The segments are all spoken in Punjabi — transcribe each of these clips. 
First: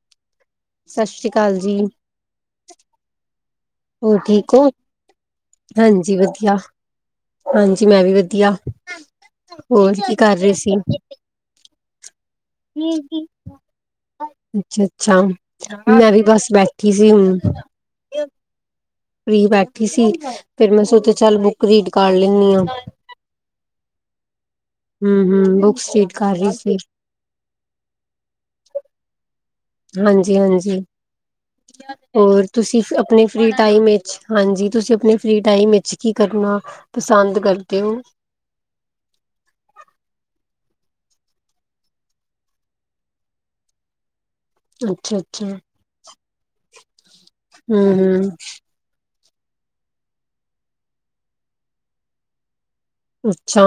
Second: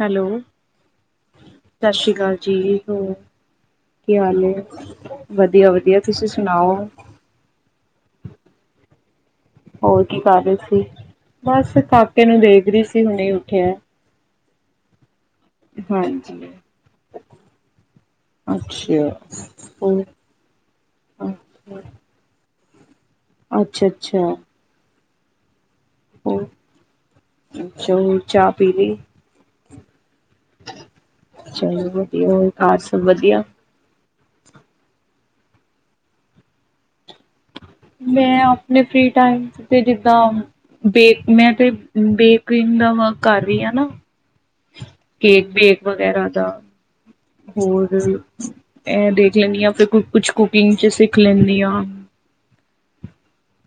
ਹੈਲੋ ਸਤਿ ਸ੍ਰੀ ਅਕਾਲ ਜੀ। ਹੂੰ ਹੋਰ ਠੀਕ ਹੈ, ਵਧੀਆ ਵਧੀਆ ਹਾਂਜੀ ਤੁਸੀਂ ਵਧੀਆ ਸੁਣਾਓ ਹਾਂਜੀ ਮੈਂ ਵੀ ਵਧੀਆ, ਹੋਰ ਹੋਰ ਕੀ ਕਰ ਰਹੇ ਸੀ ਏਨੂੰ ਦੇਖਦੀ ਸੀ ਹੁਣੇ ਉੱਠਿਆ ਅੱਛਾ ਅੱਛਾ ਮੈਂ ਵੀ ਬਸ ਹਾਂਜੀ ਬੈਠੀ ਸੀ ਹੁਣ ਅੱਛਾ ਫ੍ਰੀ ਬੈਠੀ ਹੋਰ ਸੀ, ਫੇਰ ਮੈਂ ਸੋਚਿਆ ਚੱਲ ਬੁੱਕ ਰੀਡ ਕਰ ਲੈਂਨੀ ਆ ਅੱਛਾ ਅੱਛਾ ਹੂ ਹੂ ਔ ਹੂ, ਅੱਛਾ ਚਾਹ ਪੀ ਲਈ ਹਾਂਜੀ ਹਾਂਜੀ, ਚਲੋ ਵਧੀਆ ਹੋਰ ਘਰ ਤੁਸੀਂ ਸਭ ਆਪਣੇ ਵਧੀਆ ਫਰੀ ਫ੍ਰੀ ਟਾਈਮ ਏ ਹਾਂਜੀ ਤੁਸੀਂ ਆਪਣੇ ਫ੍ਰੀ ਟਾਈਮ ਵਿੱਚ ਕੀ ਕਰਨਾ, ਪਸੰਦ ਕਰ? ਮੈਂ ਆਪਣੇ ਫ੍ਰੀ ਟਾਈਮ ਤੇ ਜਿੱਦਾਂ ਬੇ, ਮੈਂ ਤੇ ਬੇਕਰੀ ਦਾ ਵਰਕ ਕਰ ਰਹੀ ਆਂ ਨਾ। ਅੱਛਾ-ਅੱਛਾ, ਕੇਕ ਬੇਕ ਵਗੈਰਾ ਦਾ ਹੋਰ, ਹੂੰ-ਹੂੰ, ਇਹ ਦੇ ਜਾਂਦੀ ਹੈ, ਤੇ ਕੁਛ ਕੁਕਿੰਗ ਚ ਸਿੱਖ ਲੈਂਦੀ ਆ। ਅੱਛਾ,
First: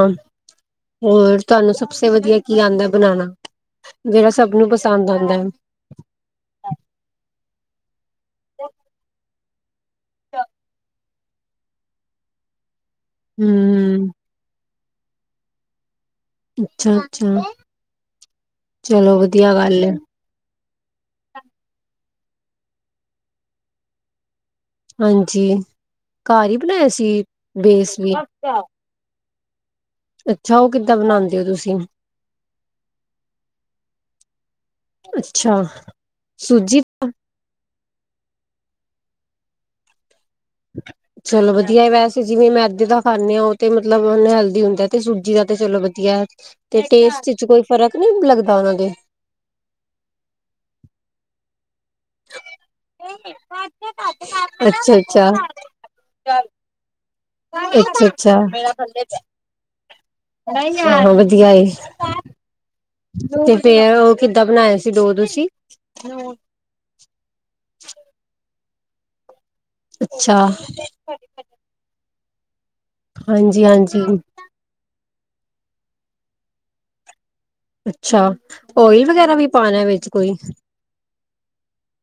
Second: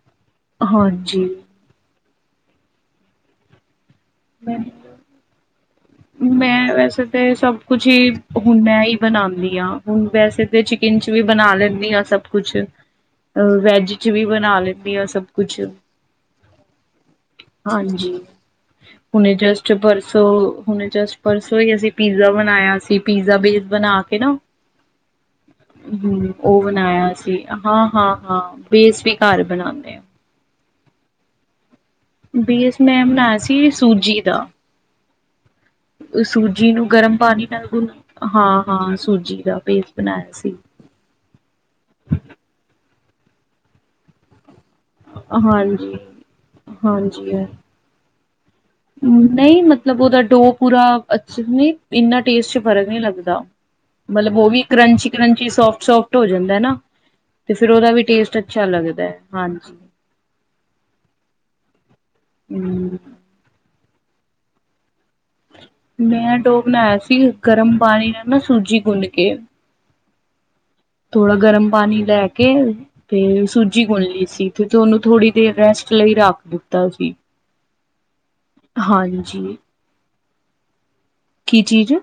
ਹਾਂਜੀ ਹੋਰ ਤੁਹਾਨੂੰ ਸਭ ਸ ਤੇ ਵਧੀਆ ਕੀ ਆਉਂਦਾ ਬਣਾਉਣਾ? ਜਿਹੜਾ ਸਭ ਮੈਂ ਨੂੰ ਪਸੰਦ ਆਉਂਦਾ। ਮੈਂ ਵੈਸੇ [unintelligible] ਹੁਣ ਮੈਂ ਹੀ ਬਣਾਉਦੀ, ਯਾ ਹੁਣ ਵੈਸੇ ਤਾਂ ਚਿਕਨ 'ਚ ਵੀ ਬਣਾ ਲੈਂਦੀ ਹਾਂ ਸਭ ਕੁਛ ਅ ਵੈਜ 'ਚ ਹੂੰ, ਵੀ ਬਣਾ ਲੈਂ ਵਆ ਸਭ ਕੁਛ ਅੱਛਾ -ਅੱਛਾ ਹਾਂਜੀ [inaudible] ਚਲੋ ਵਧੀਆ ਗੱਲ ਏ। ਹੁਣ ਜਸਟ ਪਰਸੋਂ ਹੀ ਅਸੀਂ ਪੀਜ਼ਾ ਬਣਾਇਆ ਸੀ ਪੀਜ਼ਾ ਬੇਸ ਬਣਾ ਕੇ ਨਾ ਹਾਂਜੀ, ਹੂੰ ਉਹ ਬਣਾਇਆ ਸੀ ਹਾਂ- ਬੇਸ ਵੀ। ਹਾਂ- ਹਾਂ ਬੇਸ ਵੀ ਘਰ ਬਣਾਉਂਣੇ ਅੱਛਾ ਉਹ ਕਿੱਦਾਂ ਬਣਾਉਂਦੇ ਹੋ ਤੁਸੀਂ ਬੇਸ ਮੈਂ ਬਣਾਇਆ ਸੀ ਸੂਜੀ ਦਾ ਅੱਛਾ ਸੂਜੀ ਨੂੰ ਗਰਮ ਪਾਣੀ ਨਾਲ ਗੁਣ ਹਾਂ। ਹਾਂ ਸੂਜੀ ਦਾ ਬੇਸ ਬਣਾਇਆ ਸੀ। ਚਲੋ ਵਧੀਆ ਵੈਸੇ ਜਿਵੇਂ ਮੈਂਦੇ ਦਾ। ਖਾਂਣੇ ਹਾਂ ਉਹ ਤੇ ਮਤਲਬ ਉਹ ਹੈਲਦੀ ਹੁੰਦੀ ਤੇ ਸੂਜੀ ਦਾ ਤੇ ਚਲੋ ਹਾਂਜੀ ਵਧੀਆ ਤੇ ਟੈਸਟ ਹਾਂਜੀ ਚ ਹੈ। ਕੋਈ ਫਰਕ ਨੀ ਲੱਗਦਾ ਉਹਨਾਂ ਦੇ, ਨਹੀਂ ਮਤਲਬ ਉਹਦਾ ਡੋ ਪੂਰਾ ਅੱਛਾ ਨਹੀਂ, ਇੰਨਾ ਟੇਸਟ ਚ ਫਰਕ ਨਹੀਂ ਲੱਗਦਾ, ਮਤਲਬ ਉਹ ਵੀ ਕਰੰਚੀ ਅੱਛਾ-ਅੱਛਾ, ਕਰੰਚੀ ਸੋਫਟ-ਸੋਫਟ ਹੋ ਜਾਂਦਾ ਨਾ, ਤੇ ਫੇਰ ਉਹਦਾ ਵੀ ਟੇਸਟ ਅੱਛਾ ਲੱਗਦਾ ਹੈ ਹਾਂਜੀ, ਆਹੋ ਵਧੀਆ ਐ। ਹਮ ਤੇ ਤੇ, ਉਹ ਕਿੱਦਾਂ ਬਣਾਇਆ ਸੀ ਡੋ ਤੁਸੀਂ? ਮੈਂ ਡੋ ਬਣਾਇਆ ਸੀ ਗਰਮ ਪਾਣੀ ਨਾਲ ਨਾ, ਸੂਜੀ ਗੁੰਨ ਕੇ, ਅੱਛਾ, ਥੋੜਾ ਗਰਮ ਪਾਣੀ ਲੈ ਕੇ, [inaudible] ਤੇ ਸੂਜੀ ਗੁਨ ਹਾਂਜੀ-ਹਾਂਜੀ। ਲਈ ਸੀ ਤੇ ਤੂਹਾਨੂੰ ਥੋੜੀ, ਤੇ ਰੈਸਟ ਲਈ ਰੱਖ ਦਿੱਤਾ ਸੀ। ਅੱਛਾ, ਅੱਛਾ, ਓਇਲ ਵਗੈਰਾ ਵੀ ਹਾਂਜੀ ਪਾਣਾ ਵਿੱਚ? ਕੋਈ, ਕੀ ਚੀਜ਼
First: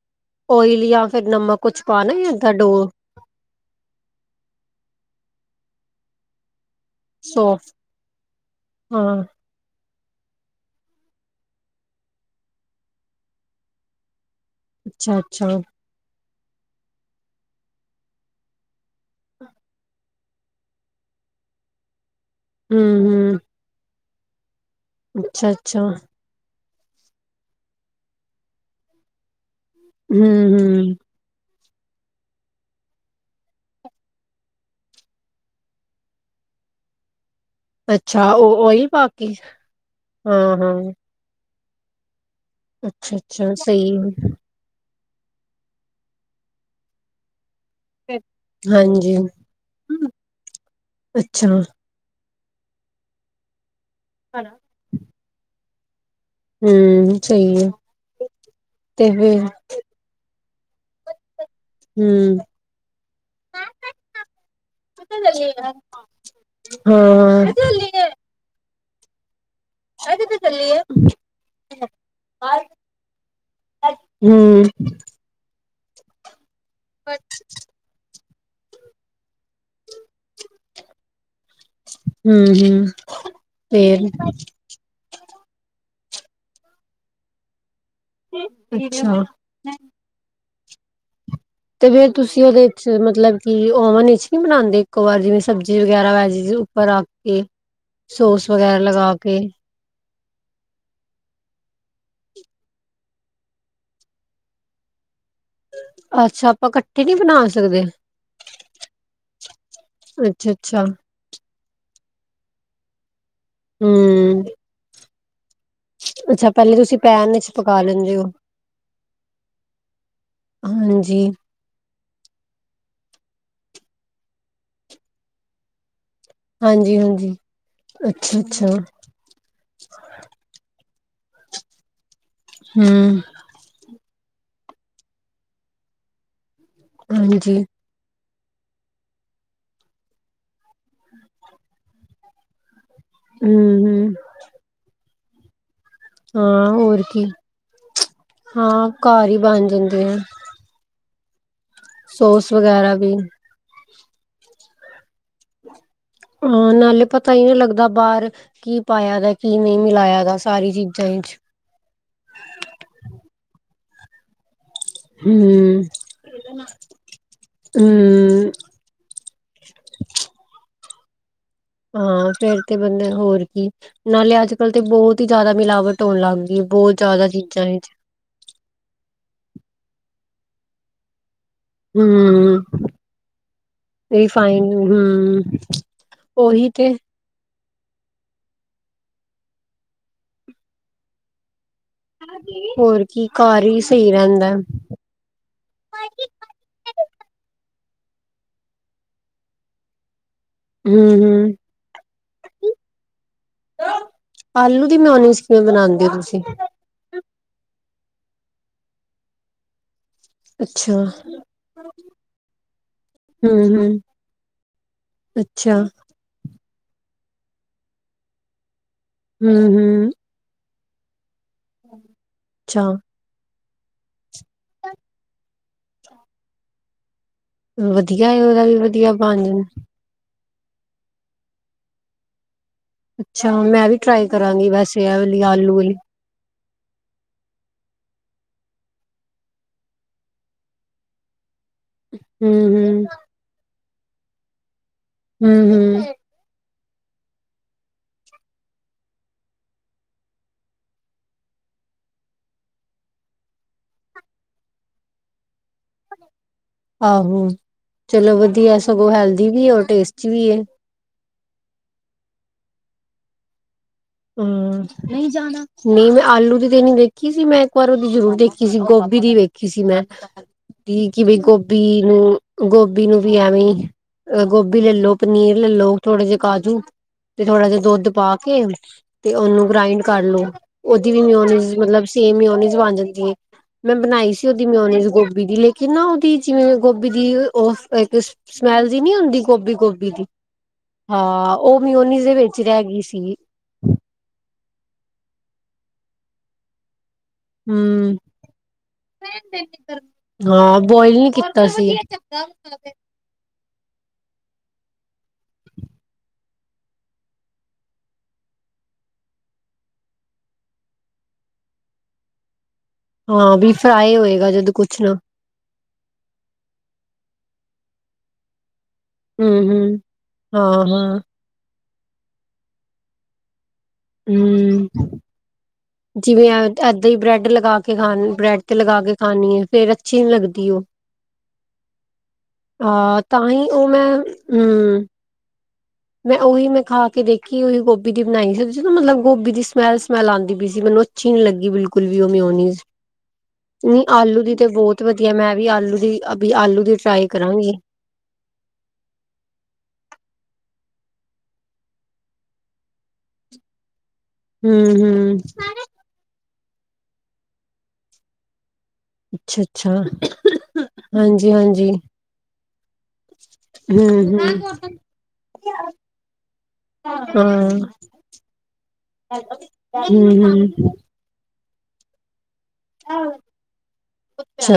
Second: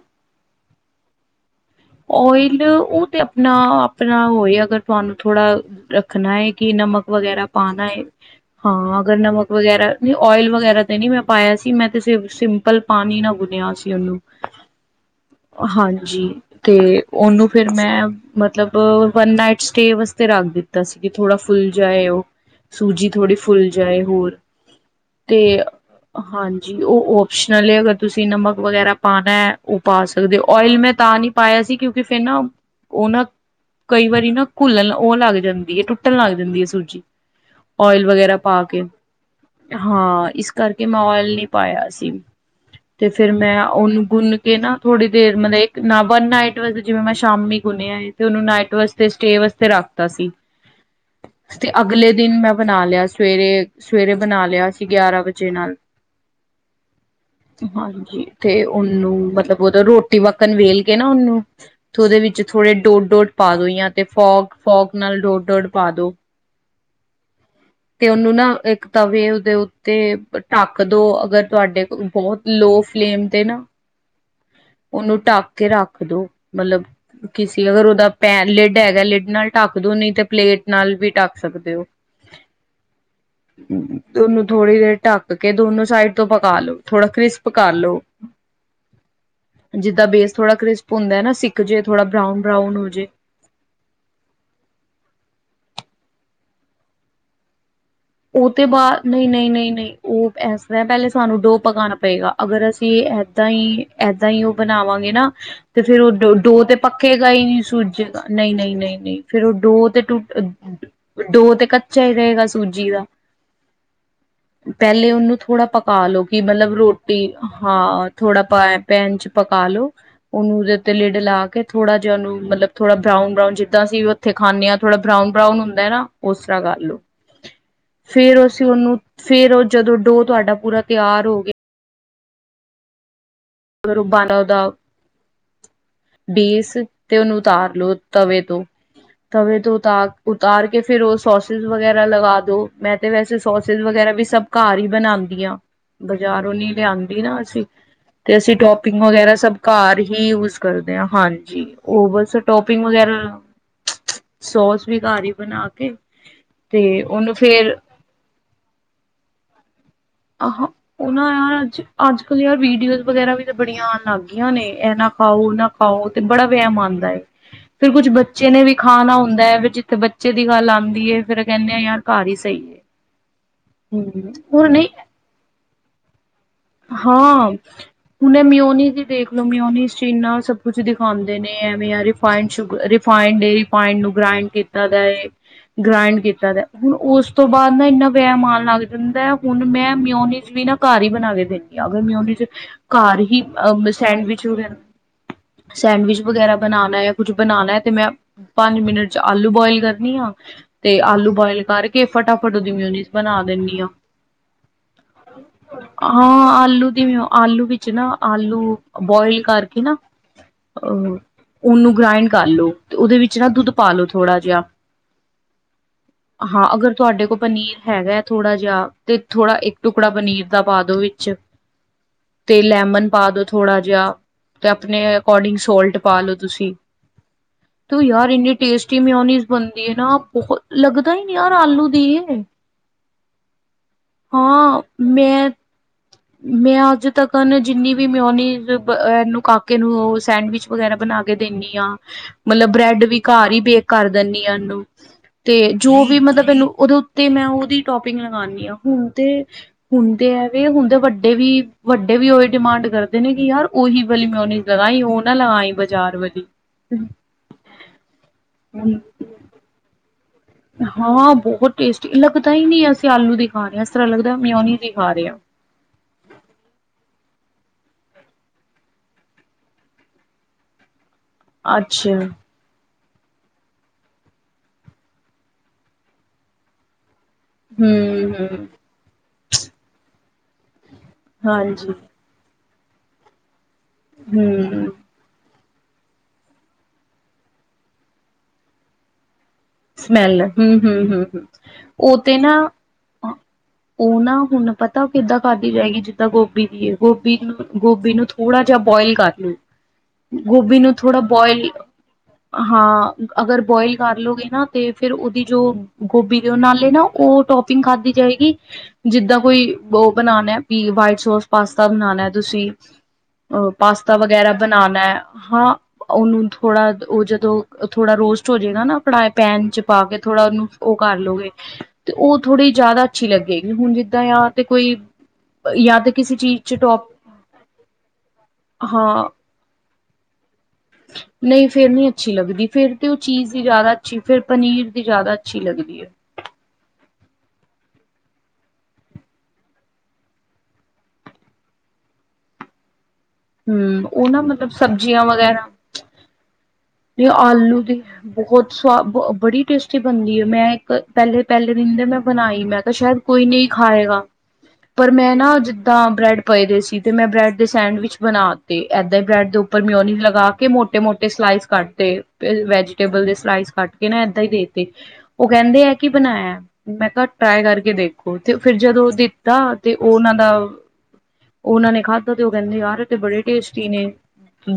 ਓਇਲ ਯਾ ਫਿਰ ਨਮਕ ਕੁਛ ਪਾਣਾ ਜਾਂ ਏਦਾਂ ਓਇਲ ਡੋ ਉਹ ਤੇ ਆਪਣਾ ਆਪਣਾ ਹੋਏ ਅਗਰ ਤੁਹਾਨੂੰ ਥੋੜਾ ਰੱਖਣਾ ਇੱਕ ਕਿ ਨਮਕ ਵਗੈਰਾ ਸੋਫ ਪਾਣਾ ਹੈ‌, ਹਾਂ ਅਗਰ ਨਮਕ ਵਗੈਰਾ ਓਇਲ ਵਗੈਰਾ ਤੇ ਨੀ ਮੈਂ ਪਾਇਆ ਸੀ ਮੈਂ ਸਿਰਫ ਸਿੰਪਲ ਪਾਣੀ ਨਾ ਬੁਣਿਆ ਸੀ ਉਹਨੂੰ ਅੱਛਾ ਅੱਛਾ ਹਾਂਜੀ ਤੇ ਉਹਨੂੰ ਫਿਰ ਮੈਂ ਮਤਲਬ ਵਨ ਨਾਈਟ ਸਟੇਅ ਵਾਸਤੇ ਰੱਖ ਦਿੱਤਾ ਸੀ ਕਿ ਥੋੜਾ ਫੁੱਲ ਜਾਏ ਉਹ ਸੂਜੀ ਥੋੜੀ ਹਮ ਫੁਲ ਜਾਏ ਹੋਰ ਅੱਛਾ ਅੱਛਾ। ਜੀ ਉਹ ਓਪਸ਼ਨਲ ਹੈ ਅਗਰ ਤੁਸੀਂ ਨਮਕ ਵਗੈਰਾ ਪਾਉਣਾ ਹੈ। ਉਹ ਪਾ ਸਕਦੇ ਹੋ ਹਮ ਓਇਲ ਮੈਂ ਹਮ ਤਾਂ ਨਹੀਂ। ਪਾਇਆ ਸੀ ਕਿਉਂਕਿ ਫੇਰ ਨਾ ਉਹ ਨਾ ਕਈ ਵਾਰੀ ਨਾ ਘੁੱਲਣ ਉਹ ਲੱਗ ਜਾਂਦੀ ਹੈ ਟੁੱਟਣ ਲੱਗ ਜਾਂਦੀ ਹੈ ਸੂਜੀ। ਓਇਲ ਅੱਛਾ ਵਗੈਰਾ ਪਾ ਉਹ ਕੇ ਓਇਲ ਹਾਂ ਇਸ ਕਰਕੇ ਮੈਂ ਓਇਲ ਨਹੀਂ। ਪਾਇਆ ਸੀ। ਤੇ ਅੱਛਾ ਫੇਰ ਅੱਛਾ ਮੈਂ ਸਹੀ ਉਹਨੂੰ ਐ। ਗੁੰਨ ਕੇ ਨਾ। ਥੋੜੀ ਦੇਰ ਮੈਂ ਇੱਕ ਨਮਕ ਵਨ ਨਾਈਟ ਵੱਲ ਤਾਂ ਜਿਵੇਂ, ਮੈਂ ਸ਼ਾਮੀ। ਗੁਣਿਆ ਹੈ ਤੇ ਉਹਨੂੰ ਨਾਈਟ ਵਾਸਤੇ ਹਾਂਜੀ ਸਟੇ ਵਾਸਤੇ ਰੱਖਤਾ ਸੀ, ਅੱਛਾ ਤੇ ਅਗਲੇ ਦਿਨ ਮੈਂ ਬਣਾ ਲਿਆ ਸਵੇਰੇ। ਸਵੇਰੇ ਬਣਾ ਲਿਆ ਸੀ, ਗਿਆਰਾਂ ਵਜੇ ਨਾਲ। ਹਮ ਸਹੀ ਹੈ ਹਾਂਜੀ, ਤੇ ਤੇ ਉਹਨੂੰ ਫਿਰ ਮਤਲਬ ਉਹਦਾ ਰੋਟੀ ਵਕਣ ਵੇਲ ਫੇਰ ਨਾ ਉਹਨੂੰ ਤੇ ਉਹਦੇ ਹਮ ਵਿੱਚ ਥੋੜੇ ਡੋਟ -ਡੋਟ ਪਾ ਦੋ ਜਾਂ ਤੇ, ਫੋਕ- ਫੋਕ ਨਾਲ ਡੋਟ -ਡੋਟ ਪਾ ਦੋ ਹਾਂ ਤੇ ਹਮ ਉਹਨੂੰ ਨਾ ਇੱਕ ਤਵੇ ਉਹਦੇ ਉਹ ਤੇ ਢੱਕ ਦੋ, ਅਗਰ ਤੁਹਾਡੇ ਕੋ ਬਹੁਤ ਲੋਅ ਫਲੇਮ ਤੇ ਨਾ, ਹਮ ਉਹਨੂੰ ਢੱਕ ਕੇ ਰੱਖ ਦੋ। ਮਤਲਬ ਕਿਸੀ ਅਗਰ ਉਹਦਾ। ਪੈਨ ਲਿਡ ਹੈਗਾ ਲਿਡ ਨਾਲ ਢੱਕ ਦੂ, ਨੀ ਤੇ ਪਲੇਟ ਨਾਲ ਵੀ ਢੱਕ ਸਕਦੇ ਹੋ ਹੂੰ, ਹੂੰ, ਫੇਰ। ਕਰਕੇ ਦੋਨੋ ਸਾਈਡ ਤੋਂ ਪਕਾ ਲੋ, ਥੋੜਾ ਕ੍ਰਿਸਪ ਪਕਾਲੋ। ਹੂੰ, ਅੱਛਾ। ਬੇਸ ਥੋੜਾ ਕਰਿਸਪ ਹੁੰਦਾ ਨਾ ਸੀ। ਤੇ ਫੇਰ ਤੁਸੀਂ ਉਹਦੇ ਚ ਮਤਲਬ ਕਿ ਓਮਨ ਵਿਚ ਨਹੀਂ ਬਣਾਂਦੇ? ਇੱਕੋ ਵਾਰ ਜਿਵੇਂ ਸਬਜ਼ੀ ਗਿਆਰਾਂ ਵਜੇ ਜੇ ਉੱਪਰ ਆ ਕੇ। ਉਹ ਸੋਸ ਤੇ ਵਗੈਰਾ ਬਾਹਰ ਲਗਾ ਨਈਂ ਕੇ ਨਈਂ ਨਈਂ ਨਈਂ। ਉਹ ਇਸ ਤਰ੍ਹਾਂ ਪਹਿਲੇ ਸਾਨੂੰ ਡੋ ਪਕਾਣਾ ਪਏਗਾ, ਅਗਰ ਅਸੀਂ ਏਦਾਂ ਈਂ, ਏਦਾਂ ਈਂ ਉਹ ਬਣਾਵਾਂਗੇ ਨਾਂ। ਤੇ ਫੇਰ ਉਹ ਡੋ ਅੱਛਾ ਡੋ ਆਪਾਂ ਤੇ ਇਕੱਠੇ ਨਹੀਂ ਪੱਕੇਗਾ ਬਣਾ ਈ ਨਈਂ, ਸਕਦੇ ਸੁਜੇਗਾ ਨਈਂ, ਨਈਂ, ਨਈਂ ਨਈਂ ਫੇਰ ਉਹ ਡੋ ਤੇ ਟੁੱ ਅੱਛਾ ਅੱਛਾ ਡੋ ਤੇ ਕੱ ਸਹੀ ਰਹੇਗਾ ਸੂਜੀ ਦਾ। ਹਮ ਪਹਿਲੇ ਉਹਨੂੰ ਥੋੜਾ ਪਕਾ ਲੋ ਕਿ ਅੱਛਾ ਮਤਲਬ ਪਹਿਲੇ ਤੁਸੀਂ ਰੋਟੀ ਪੈਨ ਵਿੱਚ ਪਕਾ ਹਾਂ, ਲੈਂਦੇ ਹੋ ਥੋੜਾ ਪ ਪੈਨ ਚ ਪਕਾ ਲੋ। ਉਹਨੂੰ ਉਹਦੇ ਉੱਤੇ ਲਿਡ ਹਾਂਜੀ ਲਾ ਕੇ ਥੋੜਾ ਜਿਹਾ ਉਹਨੂੰ ਮਤਲਬ ਥੋੜਾ ਬਰਾਊਨ ਬਰਾਊਨ ਜਿੱਦਾਂ ਅਸੀ ਉੱਥੇ ਖਾਣੇ ਹਾਂ ਥੋੜਾ ਬਰਾਊਨ ਬਰਾਊਨ ਹੁੰਦਾ ਨਾਂ। ਉਸ ਤਰ੍ਹਾਂ ਕਰ ਹਾਂਜੀ ਲੋ। ਹਾਂਜੀ ਫਿਰ ਅੱਛਾ ਅਸੀਂ ਅੱਛਾ ਉਹਨੂੰ, ਫਿਰ ਉਹ ਜਦੋਂ ਡੋ ਤੁਹਾਡਾ ਪੂਰਾ ਤਿਆਰ ਹੋ ਗਿਆ ਹਂ ਬਾਣਾ ਦਾ ਬੇਸ ਤੇ ਉਹਨੂੰ ਹਾਂਜੀ ਉਤਾਰ ਲੋੋ। ਤਵੇ ਤੋਂ ਤਵੇ ਤੋਂ ਉਤਾਰ ਉਤਾਰ ਕੇ ਫਿਰ ਉਹ ਸੋਸਜ਼ ਵਗੈਰਾ ਲਗਾ ਦੋ। ਮੈਂ ਤੇ ਵੈਸੇ ਸੋਸੇਜ ਹਮ ਵਗੈਰਾ ਹਮ ਵੀ ਸਭ ਘਾਰ ਈ ਬਣਾਂਦੀ ਵਧੀਆ ਬਾਜ਼ਾਰ ਹਾਂ ਨੀ ਹੋਰ ਲਿਆਂਦੀ ਕੀ ਨਾ ਅਸੀਂ, ਤੇ ਅਸੀਂ ਹਾਂ ਟੋਪਿੰਗ ਘਰ ਵਗੈਰਾ ਹੀ ਸਭ ਬਣ ਘਰ ਜਾਂਦੇ ਆ ਹੀ ਯੂਜ ਕਰਦੇ ਆ ਹਾਂਜੀ ਬਸ ਸੋਸ ਟੋਪਿੰਗ ਵੀ ਵਗੈਰਾ, ਸੋਸ ਵੀ ਘਰ ਹੀ ਬਣਾ ਕੇ, ਹਾਂ ਤੇ ਨਾਲੇ ਪਤਾ ਉਹਨੂੰ ਹੀ ਨਹੀਂ ਫੇਰ ਲੱਗਦਾ ਬਾਹਰ ਕੀ ਪਾਇਆ ਦਾ ਕੀ ਨਹੀਂ। ਮਿਲਾਇਆ ਦਾ ਆਹੋ ਸਾਰੀ ਚੀਜ਼ਾਂ ਉਹ ਨਾ ਵਿੱਚ ਯਾਰ ਅੱਜ ਅੱਜ ਕੱਲ ਯਾਰ ਵੀਡੀਓਜ਼ ਵਗੈਰਾ ਵੀ ਤਾਂ ਬੜੀਆਂ ਆ। ਲਾਗੀਆਂ ਨੇ, ਇਹ ਨਾ ਖਾਓ ਉਹ ਨਾ ਹਮ ਖਾਓ ਤੇ ਬੜਾ ਵਹਿਮ ਆਦਾ ਫਿਰ ਕੁੱਝ ਹਮ ਬੱਚੇ ਨੇ ਵੀ ਖਾਣਾ ਹੁੰਦਾ ਹੈ ਫੇਰ ਜਿੱਥੇ ਬੱਚੇ ਦੀ ਗੱਲ ਆਉ। [unintelligible] ਹਾਂ ਫੇਰ ਤੇ ਬੰਦਾ ਹੋਰ ਕੀ ਹਮ ਨਾਲੇ ਅੱਜ ਹੋਰ ਕੱਲ ਤੇ ਨਹੀਂ ਬਹੁਤ ਜ਼ਿਆਦਾ ਮਿਲਾਵਟ ਹੋਣ ਲਗ ਗਈ। ਬਹੁਤ ਜ਼ਿਆਦਾ ਹਾਂ ਚੀਜ਼ਾਂ ਵਿੱਚ ਹੁਨੇ ਮਿਓਨੀ ਚ ਦੇਖ ਲੋ, ਉਹ ਮਿੳਨੀ ਚੀਜ ਨਾਲ ਸਭ ਕੁਛ ਦਿਖਾ ਕਰਦੇ ਨੇ ਐਵੇ ਆ ਰਿਫਾਈਡ ਹਮ ਸੂਗ ਰਿਫਾਈਡ ਨੂੰ ਗ੍ਰੰਡ ਰਿਫਾਈਨ ਕੀਤਾ ਹਮ ਗ੍ਰੰਡ ਕੀਤਾ ਉਹੀ ਤੇ ਹੁਣ ਉਸ ਤੋਂ ਬਾਅਦ ਨਾ ਇੰਨਾ ਵੇਅ ਮਾਰਨ ਲੱਗ ਜਾਂਦਾ ਹੁਣ ਮੈਂ ਮਿਉਨੀ ਚ ਵੀ ਨਾ ਘਰ ਹੀ ਬਣਾ ਕੇ, ਦਿੰਦੀ ਅਗਰ ਮੈਂ ਉਹ ਚ ਹੋਰ ਘਰ ਕੀ ਹੀ ਅ ਸਹੀ ਸੈਂਡਵਿਚ ਰਹਿੰਦਾ ਹਮ ਵਗੈਰਾ ਸੈਂਡਵਿਚ ਵਗੈਰਾ ਬਣਾਣਾ ਜਾਂ ਕੁਛ ਬਣਾਣਾ, ਤੇ ਮੈਂ ਪੰਜ ਮਿੰਟ ਚ ਆਲੂ ਬੋਆਇਲ ਕਰਨੀ ਆ। ਤੇ ਆਲੂ ਹਮ ਬੁਇਲ ਕਰਕੇ ਫਟਾਫਟ ਉਹਦੀ ਮਿਊਨੀਜ਼ ਬਣਾ ਦਿੰਦੀ ਹਾਂ। ਆਲੂ ਦੀ ਮਿਓਨੀਜ਼ ਕਿਵੇਂ ਬਣਾਉਂਦੇ ਹੋ ਤੁਸੀਂ ਹਾਂ ਆਲੂ ਦੀ ਆਲੂ ਵਿੱਚ ਨਾ ਆਲੂ ਬੋਆਇਲ ਕਰਕੇ ਨਾ ਅੱਛਾ ਅਹ ਉਹਨੂੰ ਗ੍ਰਾਇੰਡ ਕਰ ਲਓ ਤੇ ਉਹਦੇ ਵਿੱਚ ਨਾ ਹਮ ਦੁੱਧ ਪਾ ਹਮ ਲਓ ਥੋੜ੍ਹਾ ਜਿਹਾ ਅੱਛਾ ਹਾਂ ਅਗਰ ਤੁਹਾਡੇ ਕੋਲ ਪਨੀਰ ਹੈਗਾ ਹੈ ਥੋੜਾ ਜਿਹਾ ਤੇ ਥੋੜਾ ਹਮ ਇੱਕ ਹਮ ਟੁਕੜਾ ਪਨੀਰ ਦਾ ਪਾਦੋ ਚ ਤੇ ਅੱਛਾ ਲੈਮਨ ਪਾ ਦੋ ਥੋੜਾ ਜਿਹਾ ਤੇ ਆਪਣੇ ਅਕੋਰਡਿੰਗ ਸੋਲਟ ਪਾ ਲੋੋ ਤੁਸੀਂ ਤੂੰ ਵਧੀਆ ਯਾਰ ਇੰਨੀ ਉਹਦਾ ਵੀ ਟੇਸਟੀ ਵਧੀਆ ਬਣ ਮਿਉਨੀਜ਼ ਜਾਣ ਬਣਦੀ ਹੈ ਨਾ ਬਹੁਤ ਲੱਗਦਾ ਹੀ ਨੀ ਯਾਰ ਆਲੂ ਦੀ ਅੱਛਾ ਮੈਂ ਵੀ ਟਰਾਈ ਕਰਾਂਗੀ ਹਾਂ ਵੈਸੇ ਇਹ ਮੈਂ ਆਲੂ ਵਾਲੀ ਮੈਂ ਅੱਜ ਤੱਕ ਜਿੰਨੀ ਵੀ ਮੈਂ ਉਹਨੂੰ ਕਾਕੇ ਨੂੰ ਉਹ ਸੈਂਡਵਿਚ ਵਗੈਰਾ ਬਣਾ ਕੇ ਦਿੰਦੀ। ਮਤਲਬ ਹਮ ਬ੍ਰੈਡ ਹਮ ਵੀ ਘਰ ਹੀ ਬੇਖ ਕਰ ਦਿੰਦੀ ਏਨੂੰ ਤੇ ਹਮ ਹਮ ਜੋ ਵੀ ਮਤਲਬ ਇਹਨੂੰ ਉਹਦੇ ਉੱਤੇ ਮੈਂ, ਉਹਦੀ ਟੋਪਿੰਗ ਲਗਾਨੀ ਆ, ਹੁਣ ਤੇ, ਹੁਣ ਤੇ ਐਵੇ ਹੁਣ। ਵੱਡੇ- ਵੀ, ਵੱਡੇ- ਵੀ, ਉਹੀ ਡਿਮਾਂਡ ਕਰਦੇ ਨੇ ਕਿ, ਯਾਰ ਉਹੀ ਵਲੀ ਉਹੀ ਵਾਲੇ ਮਿਉਨੀਜ਼ ਲਗਈ ਉਹ ਨਾ ਲਗਾਈ ਬਜ਼ਾਰ ਵਲੀ। ਆਹੋ। ਚਲੋ, ਵਧੀਆ ਸਗੋਂ ਹੈਲਦੀ ਵੀ, ਟੈਸ ਹਾਂ, ਬਹੁਤ ਟੇਸਟੀ। ਪਤਾ ਹੀ ਨਹੀਂ, ਅਸੀਂ ਆਲੂ ਦਿਖਾਨੇ ਆ ਹੂੰ, ਨਹੀਂ ਜਾਣਾ? ਨਹੀਂ। ਮੈਂ, ਆਲੂ ਦੀ ਦੇਣੀ ਦੇੇਖੀ ਸੀ। ਮੈਂ ਹੋਰ, ਉਦੋ ਜ਼ਰੂਰ ਦੇਖੀ ਸੀ, ਗੋਭੀ ਦੀ ਵੇਖੀ ਸੀ। ਮੈਂ, ਕਿਵੇ ਗੋਭੀ ਅੱਛਾ ਨੂੰ? ਗੋਭੀ ਗੋਭੀ ਨੂੰ ਵੀ, ਐਵੇਂ ਅ ਗੋਭੀ ਲੈਲੋ, ਪਨੀਰ ਲੈਲੋ, ਥੋੜੇ ਜਿਹੇ ਕਾਜੂ ਤੇ, ਥੋੜਾ ਜਿਹਾ ਹੂੰ ਦੁੱਧ ਹੂੰ ਪਾਕੇ ਉਹਨੂੰ ਗ੍ਰਾਇੰਡ ਕਰ ਲਓ। ਉਹਦੀ ਵੀ, ਮਿਉਨਿਜ਼ ਹਾਂਜੀ ਮਤਲਬ, ਸੇਮ ਮਿਉਨਿਜ਼। ਬਣ ਜਾਂਦੀ ਏ। ਮੈਂ ਬਣਾਈ ਸੀ, ਉਹਦੀ ਹੂੰ, ਮਿਉਨੀਜ਼ ਗੋਭੀ ਦੀ । ਕਿੰਨਾ, ਉਹਦੀ ਜਿਵੇਂ ਗੋਭੀ ਦੀ ਉਹ ਇੱਕ ਸਮੈਲ ਜੀ ਨੀ ਆੳਂਂਦੀ। ਗੋਭੀ- ਗੋਭੀ ਦੀ, ਸਮੈਲ ਹੂੰ-ਹੂੰ-ਹੂੰ-ਹੂੰ ਹਾਂ, ਉਹ ਮਿਉਨੀਜ਼ ਦੇ ਤੇ ਨਾ ਵਿੱਚ ਰਹਿ ਗਈ ਸੀ। ਉਹ ਨਾ ਹੁਣ। ਪਤਾ ਉਹ ਕਿੱਦਾਂ ਖਾਂਦੀ ਜਾਏਗੀ ਜਿੱਦਾਂ ਗੋਭੀ ਦੀ ਹੈ। ਗੋਭੀ ਨੂੰ ਗੋਭੀ ਹੂੰ ਨੂੰ ਥੋੜਾ ਜਿਹਾ ਬੋਇਲ ਕਰ ਲੋ ਗੋਭੀ ਹਾਂ ਨੂੰ ਥੋੜਾ ਨੀ ਕੀਤਾ ਬੋਇਲ ਸੀ। ਹਾਂ ਅਗਰ ਬੋਇਲ ਕਰ ਲਓਗੇ ਤੇ ਫੇਰ ਉਹਦੀ ਜੋ ਗੋਭੀ ਦੇ ਉਹ ਨਾਲੇ ਨਾ ਉਹ ਟੋਪਿੰਗ ਖਾਧਦੀ ਜਾਏਗੀ ਜਿੱਦਾਂ ਕੋਈ ਉਹ ਬਣਾਉਣਾ ਵੀ ਵਾਈਟ ਸੋਸ ਪਾਸਤਾ ਬਣਾਣਾ ਤੁਸੀਂ ਹਾਂ ਅ ਵੀ ਪਾਸਤਾ ਫਰਾਈ ਹੋਏਗਾ ਵਗੈਰਾ ਜਦੋਂ ਬਨਾਨਣਾ ਕੁਛ ਨਾ ਹੈ ਹਾਂ। ਉਹਨੂੰ ਥੋੜਾ ਉਹ ਜਦੋਂ ਥੋੜਾ ਰੋਸਟ ਹੋ ਜਾਏਗਾ ਨਾ ਪੜ੍ਹਾਆ ਪੈਨ ਚ ਹੂੰ-ਹੂੰ ਪਾ ਕੇ ਥੋੜਾ ਉਹਨੂੰ ਉਹ ਕਰ ਹਾਂ-ਹਾਂ ਲਓਗੇ ਤੇ ਉਹ ਥੋੜੀ ਜ਼ਿਆਦਾ ਅੱਛੀ ਲੱਗੇਗੀ। ਹੁਣ ਜਿੱਦਾਂ ਜਾਂ ਤੇ ਕੋਈ ਹੂੰ ਜਾਂ ਤੇ ਕਿਸੇ ਜਿਵੇਂ ਚੀਜ਼ ਚ ਏਦਾਂ ਟੋਪ ਹੀ ਬ੍ਰੈਡ ਲਗਾ ਕੇ ਖਾ ਬ੍ਰੈਡ ਤੇ ਲਗਾ ਕੇ ਹਾਂ ਖਾਣੀ ਹੈ ਫੇਰ ਅੱਛੀ ਨੀ ਲੱਗਦੀ ਉਹ ਨਹੀਂ ਫੇਰਨੀ ਅੱਛੀ ਲੱਗਦੀ ਫੇਰ ਤੇ ਉਹ ਹਾਂ ਤਾਂ ਚੀਜ਼ ਹੀ ਉਹ ਜ਼ਿਆਦਾ ਮੈਂ ਅੱ ਫਿਰ ਪਨੀਰ ਦੀ ਹੂੰ ਜ਼ਿਆਦਾ ਅੱਛੀ ਲੱਗਦੀ। ਹੈ ਮੈਂ ਉਹੀ ਮੈਂ ਖਾ ਦੇਖੀ ਉਹੀ ਗੋਭੀ ਦੀ ਬਣਾਈ ਸੀ ਮਤਲਬ ਗੋਭੀ ਦੀ ਸਮੈਲ-ਸਮੈਲ ਆਉਂਦੀ ਪਈ ਸੀ ਮੈਨੂੰ ਅੱਛੀ ਨੀ ਲੱਗੀ ਉਹ ਮੇਉਣੀਅਸ ਨਹੀਂ ਹਮ ਉਹ ਨਾ ਆਲੂ ਦੀ ਤੇ ਮਤਲਬ ਬਹੁਤ ਸਬਜ਼ੀਆਂ ਵਧੀਆ ਮੈਂ ਵੀ ਆਲੂ ਦੀ ਅ ਆਲੂ ਦੀ ਤੇ ਟਰਾਈ ਕਰਾਂਗੀ। ਆਲੂ ਦੀ ਬਹੁਤ ਸਵਾਦ ਬੜੀ ਟੇਸਟੀ ਬਣਦੀ ਹੈ ਮੈਂ ਮੈਂ ਇੱਕ ਪਹਿਲੇ-ਪਹਿਲੇ ਦਿਨ ਦੇ ਮੈਂ ਬਣਾਈ, ਮੈਂ ਕਿਹਾ ਸ਼ਾਇਦ ਕੋਈ ਨਹੀਂ ਖਾਏਗਾ। ਪਰ ਮੈਂ ਹੂੰ-ਹੂੰ ਨਾ ਜਿੱਦਾਂ ਬ੍ਰੈਡ ਪਏਦੇ ਸੀ ਤੇ ਮੈਂ ਬ੍ਰੈਡ ਦੇ ਸੈਂਡਵਿਚ ਬਣਾ ਤੇ ਏਦਾਂ ਹੀ ਬ੍ਰੈਡ ਦੇ ਉੱਪਰ ਅੱਛਾ-ਅੱਛਾ ਮਿਓਨੀ ਲਗਾ ਕੇ ਮੋਟੇ-ਮੋਟੇ ਸਲਾਈਸ ਹਾਂਜੀ-ਹਾਂਜੀ ਕੱਟ ਤੇ, ਫਿਰ ਵੈਜੀਟੇਬਲ ਦੇ ਸਲਾਈਸ ਕੱਟ ਕੇ ਨਾ ਏਦਾਂ ਹੀ ਦੇਤੇ। ਹੂੰ-ਹੂੰ, ਉਹ ਕਹਿੰਦੇ ਆ ਕਿ ਬਣਾਇਆ? ਮੈਂ ਤਾਂ ਟਰਾਈ ਕਰਕੇ ਦੇਖੋ ਤੇ ਫਿਰ ਜਦੋਂ ਉਹ ਦਿੱਤਾ ਤੇ ਉਹ ਉਹਨਾਂ ਦਾ ਉਹਨਾਂ ਨੇ ਖਾਧਾ ਤੇ ਔ ਕਹਿੰਦੇ, ਯਾਰ ਤੇ ਬੜੇ ਟੇਸਟੀ ਨੇ,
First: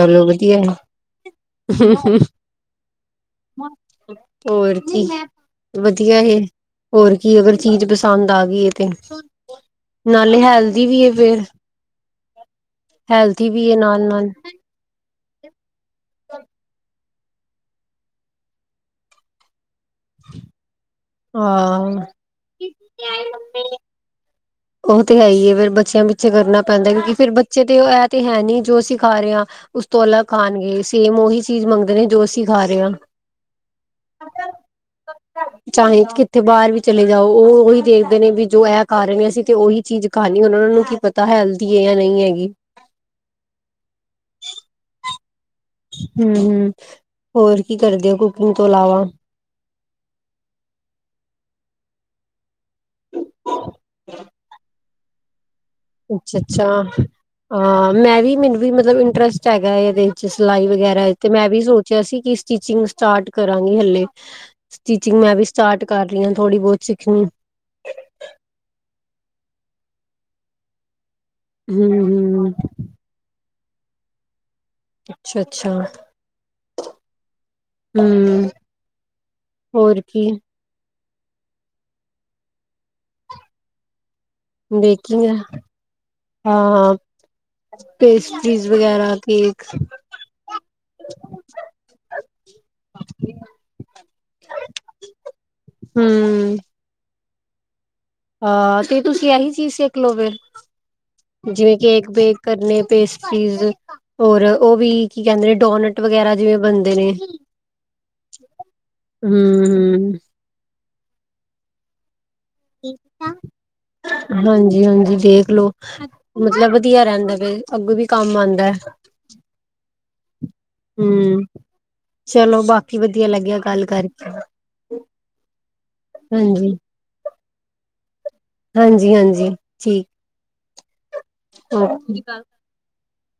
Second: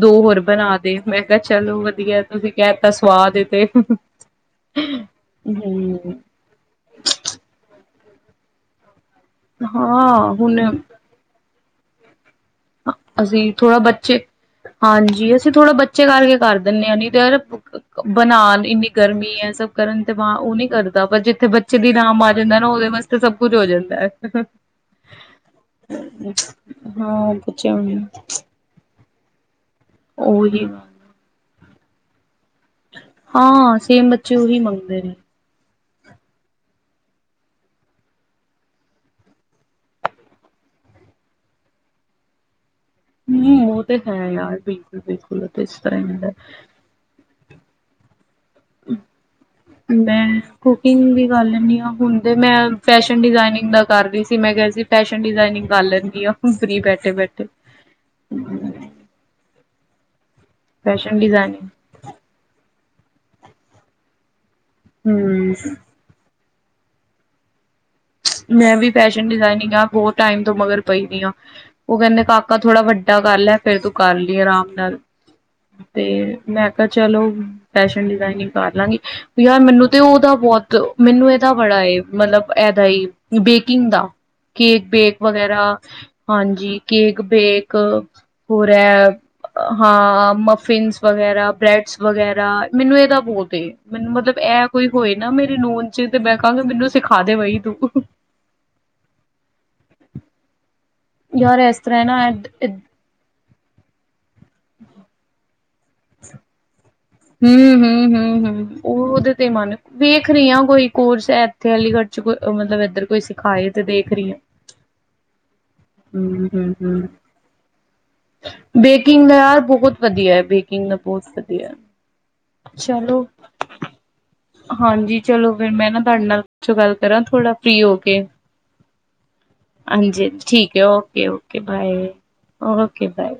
ਦੋ ਹੋਰ ਵਧੀਆ ਹੈ ਬਣਾ ਦੇ ਮੈਂ ਕਿਹਾ ਚਲੋ ਵਧੀਆ ਤੁਸੀਂ ਕਹਿ ਤਾ ਸਵਾਦ ਏ ਤੇ ਹੂੰ ਹੋਰ ਕੀ, ਵਧੀਆ ਏ, ਹੋਰ ਕੀ ਅਗਰ ਚੀਜ਼ ਪਸੰਦ ਆ ਗਈ ਇਹ ਤੇ ਹਾਂ ਨਾਲੇ ਹੁਣ ਹੈਲਦੀ ਵੀ ਏ ਫਿਰ ਅਸੀਂ ਥੋੜਾ ਬੱਚੇ, ਨਾਲ-ਨਾਲ ਹਾਂਜੀ ਅਸੀਂ ਥੋੜਾ, ਬਚੇ ਕਰਕੇ ਕਰ ਦਿਨੇ ਆ ਏਨੀ ਦੇਰ ਭੁੱਖ, ਬਣਾ ਇੰਨੀ ਗਰਮੀ ਐ, ਸਭ ਕਰਨ ਤੇ ਵਾਂ, ਉਹ ਨੀ ਕਰ ਬਾਬਾ, ਜਿੱਥੇ ਬੱਚੇ ਦੀ ਹਾਂ। ਨਾਮ ਆ ਜਾਂਦਾ ਨਾ, ਉਹਦੇ ਵਾਸਤੇ ਸਭ ਕੁਝ ਹੋ ਜਾਂਦਾ ਐ। ਉਹ ਤੇ ਹੈ ਹੀ ਏ ਫਿਰ ਬੱਚਿਆਂ ਪਿੱਛੇ ਕਰਨਾ ਪੈਂਦਾ ਕਿਉਂਕਿ ਫਿਰ ਹਾਂ ਬੱਚੇ ਬੱਚੇ ਬੱਚਿਆਂ ਤੇ ਨੂੰ ਇਹ ਤੇ ਹੈ ਨੀ ਜੋ ਅਸੀ ਕਰ ਰਿਹਾ। ਉਸ ਤੋਂ ਅਲੱਗ ਉਹੀ ਖਾਣਗੇ ਸੇਮ ਉਹੀ ਚੀਜ਼ ਮੰਗ ਨੇ ਜੋਸ਼ ਹਾਂ ਸੇਮ ਬੱਚੇ ਉਹੀ ਮੰਗਦੇ ਨੇ। ਚਾਹੇ ਕਿੱਥੇ ਬਾਹਰ ਵੀ ਚਲੇ ਜਾਓ ਉਹ ਉਹੀ ਦੇਖਦੇ ਨੇ ਵੀ ਜੋ ਖਾ ਰਹੇ ਹਾਂ ਅਸੀਂ ਤੇ ਉਹੀ ਚੀਜ਼ ਖਾਣੀ ਹੁ ਉਹਨਾਂ ਨੂੰ ਕੀ ਪਤਾ ਹੈ ਹਲਦੀ ਹੈ ਜਾਂ ਨਹੀਂ ਹੈਗੀ। ਕੀ ਉਹ ਤੇ ਹੈ ਯਾਰ ਬਿਲਕੁਲ ਬਿਲਕੁਲ ਉਹ ਤੇ ਇਸ ਤਰ੍ਹਾਂ ਹੀ ਹੁੰਦਾ। ਹੂੰ ਹੂੰ ਹੋਰ ਕੀ ਕਰਦੇ ਹੋ- ਕੁਕਿੰਗ ਤੋਂ ਇਲਾਵਾ? ਮੈਂ ਕੁਕਿੰਗ ਵੀ ਕਰ ਲੈਦੀ ਹੈ। ਹੁਣ ਤੇ ਮੈਂ ਫੈਸ਼ਨ ਡਿਜ਼ਾਇਨਿੰਗ ਦਾ ਕਰ ਰਹੀ ਸੀ ਮੈਂ ਕਿਹਾ ਸੀ ਫੈਸ਼ਨ ਡਿਜ਼ਾਈਿੰਗ ਅੱਛਾ ਅੱਛਾ ਅਹ ਮੈਂ ਵੀ ਮੈਨੂੰ ਵੀ ਮਤਲਬ ਇੰਟਰਸਟ ਹੈਗਾ ਹੈ। ਸਿਲਾਈ ਵਗੈਰਾ ਫੈਸ਼ਨ ਤੇ ਮੈਂ ਵੀ ਡਿਜ਼ਾਇਨਿੰਗ ਸੋਚਿਆ ਸੀ ਕਿ ਸਟਿਚਿੰਗ ਸਟਾਰਟ ਕਰਾਂਗੀ ਹਲੇ ਸਟਿਚਿੰਗ ਮੈਂ ਵੀ ਹੂੰ, ਸਟਾਰਟ ਕਰ ਰਹੀ ਆਂ। ਥੋੜੀ ਬਹੁਤ ਸਿੱਖਣੀ ਮੈਂ ਵੀ ਫੈਸ਼ਨ ਡਿਜ਼ਾਇਨਿੰਗ ਆਪ ਹੋਰ ਟਾਈਮ ਤੋਂ ਮਗਰ ਪਈਦੀ ਆਂ। ਉਹ ਕਹਿੰਦੇ ਹੂੰ-ਹੂੰ ਕਾਕਾ ਥੋੜਾ ਵੱਡਾ ਕਰ ਲੈ। ਫੇਰ ਤੂੰ ਕਰ ਲਈ ਆਰਾਮ ਨਾਲ ਅੱਛਾ-ਅੱਛਾ ਤੇ ਮੈਂ ਕਿਹਾ ਚਲੋ ਫੈਸ਼ਨ ਹੂੰ ਡਿਜ਼ਾਇਨਿੰਗ ਕਰ ਲਾਂਗੀ, ਯਾਰ ਮੈਨੂੰ ਤੇ ਹੋਰ ਕੀ ਉਹਦਾ ਬਹੁਤ ਮੈਨੂੰ ਇਹ ਤਾਂ ਬੜਾ ਏ ਮਤਲਬ ਦਾ ਹੀ ਬੇਕਿੰਗ ਦਾ ਕੇਕ ਬੇਕ ਬੇਕਿੰਗ ਵਗੈਰਾ ਹਾਂਜੀ, ਹਾਂ ਕੇਕ ਬੇਕ ਪੇਸਟਰੀਜ਼ ਹੋਰ ਐ, ਵਗੈਰਾ ਕੇਕ ਹਾਂ ਮਫਿਨਸ ਵਗੈਰਾ, ਬ੍ਰੈਡਸ ਵਗੈਰਾ ਮੈਨੂੰ ਇਹਦਾ ਬਹੁਤ ਮੈਨੂੰ ਮਤਲਬ ਇਹ ਕੋਈ ਹੋਏ ਨਾ ਮੇਰੇ ਨੋਨ ਚ ਹੂੰ ਤੇ ਮੈਂ ਕਹਾਂਗੀ ਮੈਨੂੰ ਸਿਖਾ ਖਾ ਦੇ ਬਈ [unintelligible] ਹਾਂ ਤੇ ਤੁਸੀਂ ਇਹੀ ਚੀਜ਼ ਸਿੱਖ ਲਓ ਫਿਰ ਯਾਰ ਜਿਵੇਂ ਇਸ ਤਰ੍ਹਾਂ ਕੇਕ ਪੈਕ ਨਾ ਕਰਨੇ। ਪੇਸਟਰੀਜ਼ ਔਰ ਉਹ ਵੀ ਕੀ ਕਹਿੰਦੇ ਨੇ ਡੋਨਟ ਵਗੈਰਾ ਜਿਵੇਂ ਬਣਦ ਹਂ, ਹਂ, ਹਂ, ਹਂ। ਉਹ ਹੂੰ, ਉਹਦੇ ਤੇ ਮਨ ਹੂੰ ਵੇਖ ਰਹੀ ਆਂ ਕੋਈ ਹੋਰ ਸ਼ਹਿਰ ਇੱਥੇ ਅਲੀਗੜ੍ਹ ਚ ਕੋਈ ਮਤਲਬ ਇੱਧਰ ਕੋਈ ਸਿਖਾਏ ਤੇ ਦੇਖ ਰਹੀ ਹਾਂ। ਹਾਂਜੀ-ਹਾਂਜੀ ਦੇਖਲੋ ਮਤਲਬ ਹੂੰ-ਹੂੰ-ਹੂੰ ਵਧੀਆ ਰਹਿੰਦਾ ਫੇਰ ਅੱਗੋਂ ਵੀ ਕੰਮ ਆਦਾ ਹੈ। ਵਧਦੀਆ ਹੈ ਵੀ ਕੀ ਦਾ ਬਹੁਤ ਵਧੀਆ ਚਲੋ ਬਾਕੀ ਚਲੋ ਵਧੀਆ ਲੱਗਿਆ ਗੱਲ ਕਰਕੇ ਹਾਂਜੀ ਚਲੋ ਫਿਰ ਮੈਂ ਨਾ ਤੁਹਾਡੇ ਨਾਲ ਬਾਦ ਚੋ ਹਾਂਜੀ, ਗੱਲ ਕਰਾਂ? ਥੋੜਾ ਫ੍ਰਰੀ ਹੋ ਕੇ ਹਾਂਜੀ-ਹਾਂਜੀ ਠੀਕ ਹਾਂਜੀ-ਹਾਂਜੀ। ਠੀਕ ਓਕੇ, ਓਕੇ ਓਕੇ ਬਾਏ ਹੋਰ ਓਕੇ ਬਾਏ।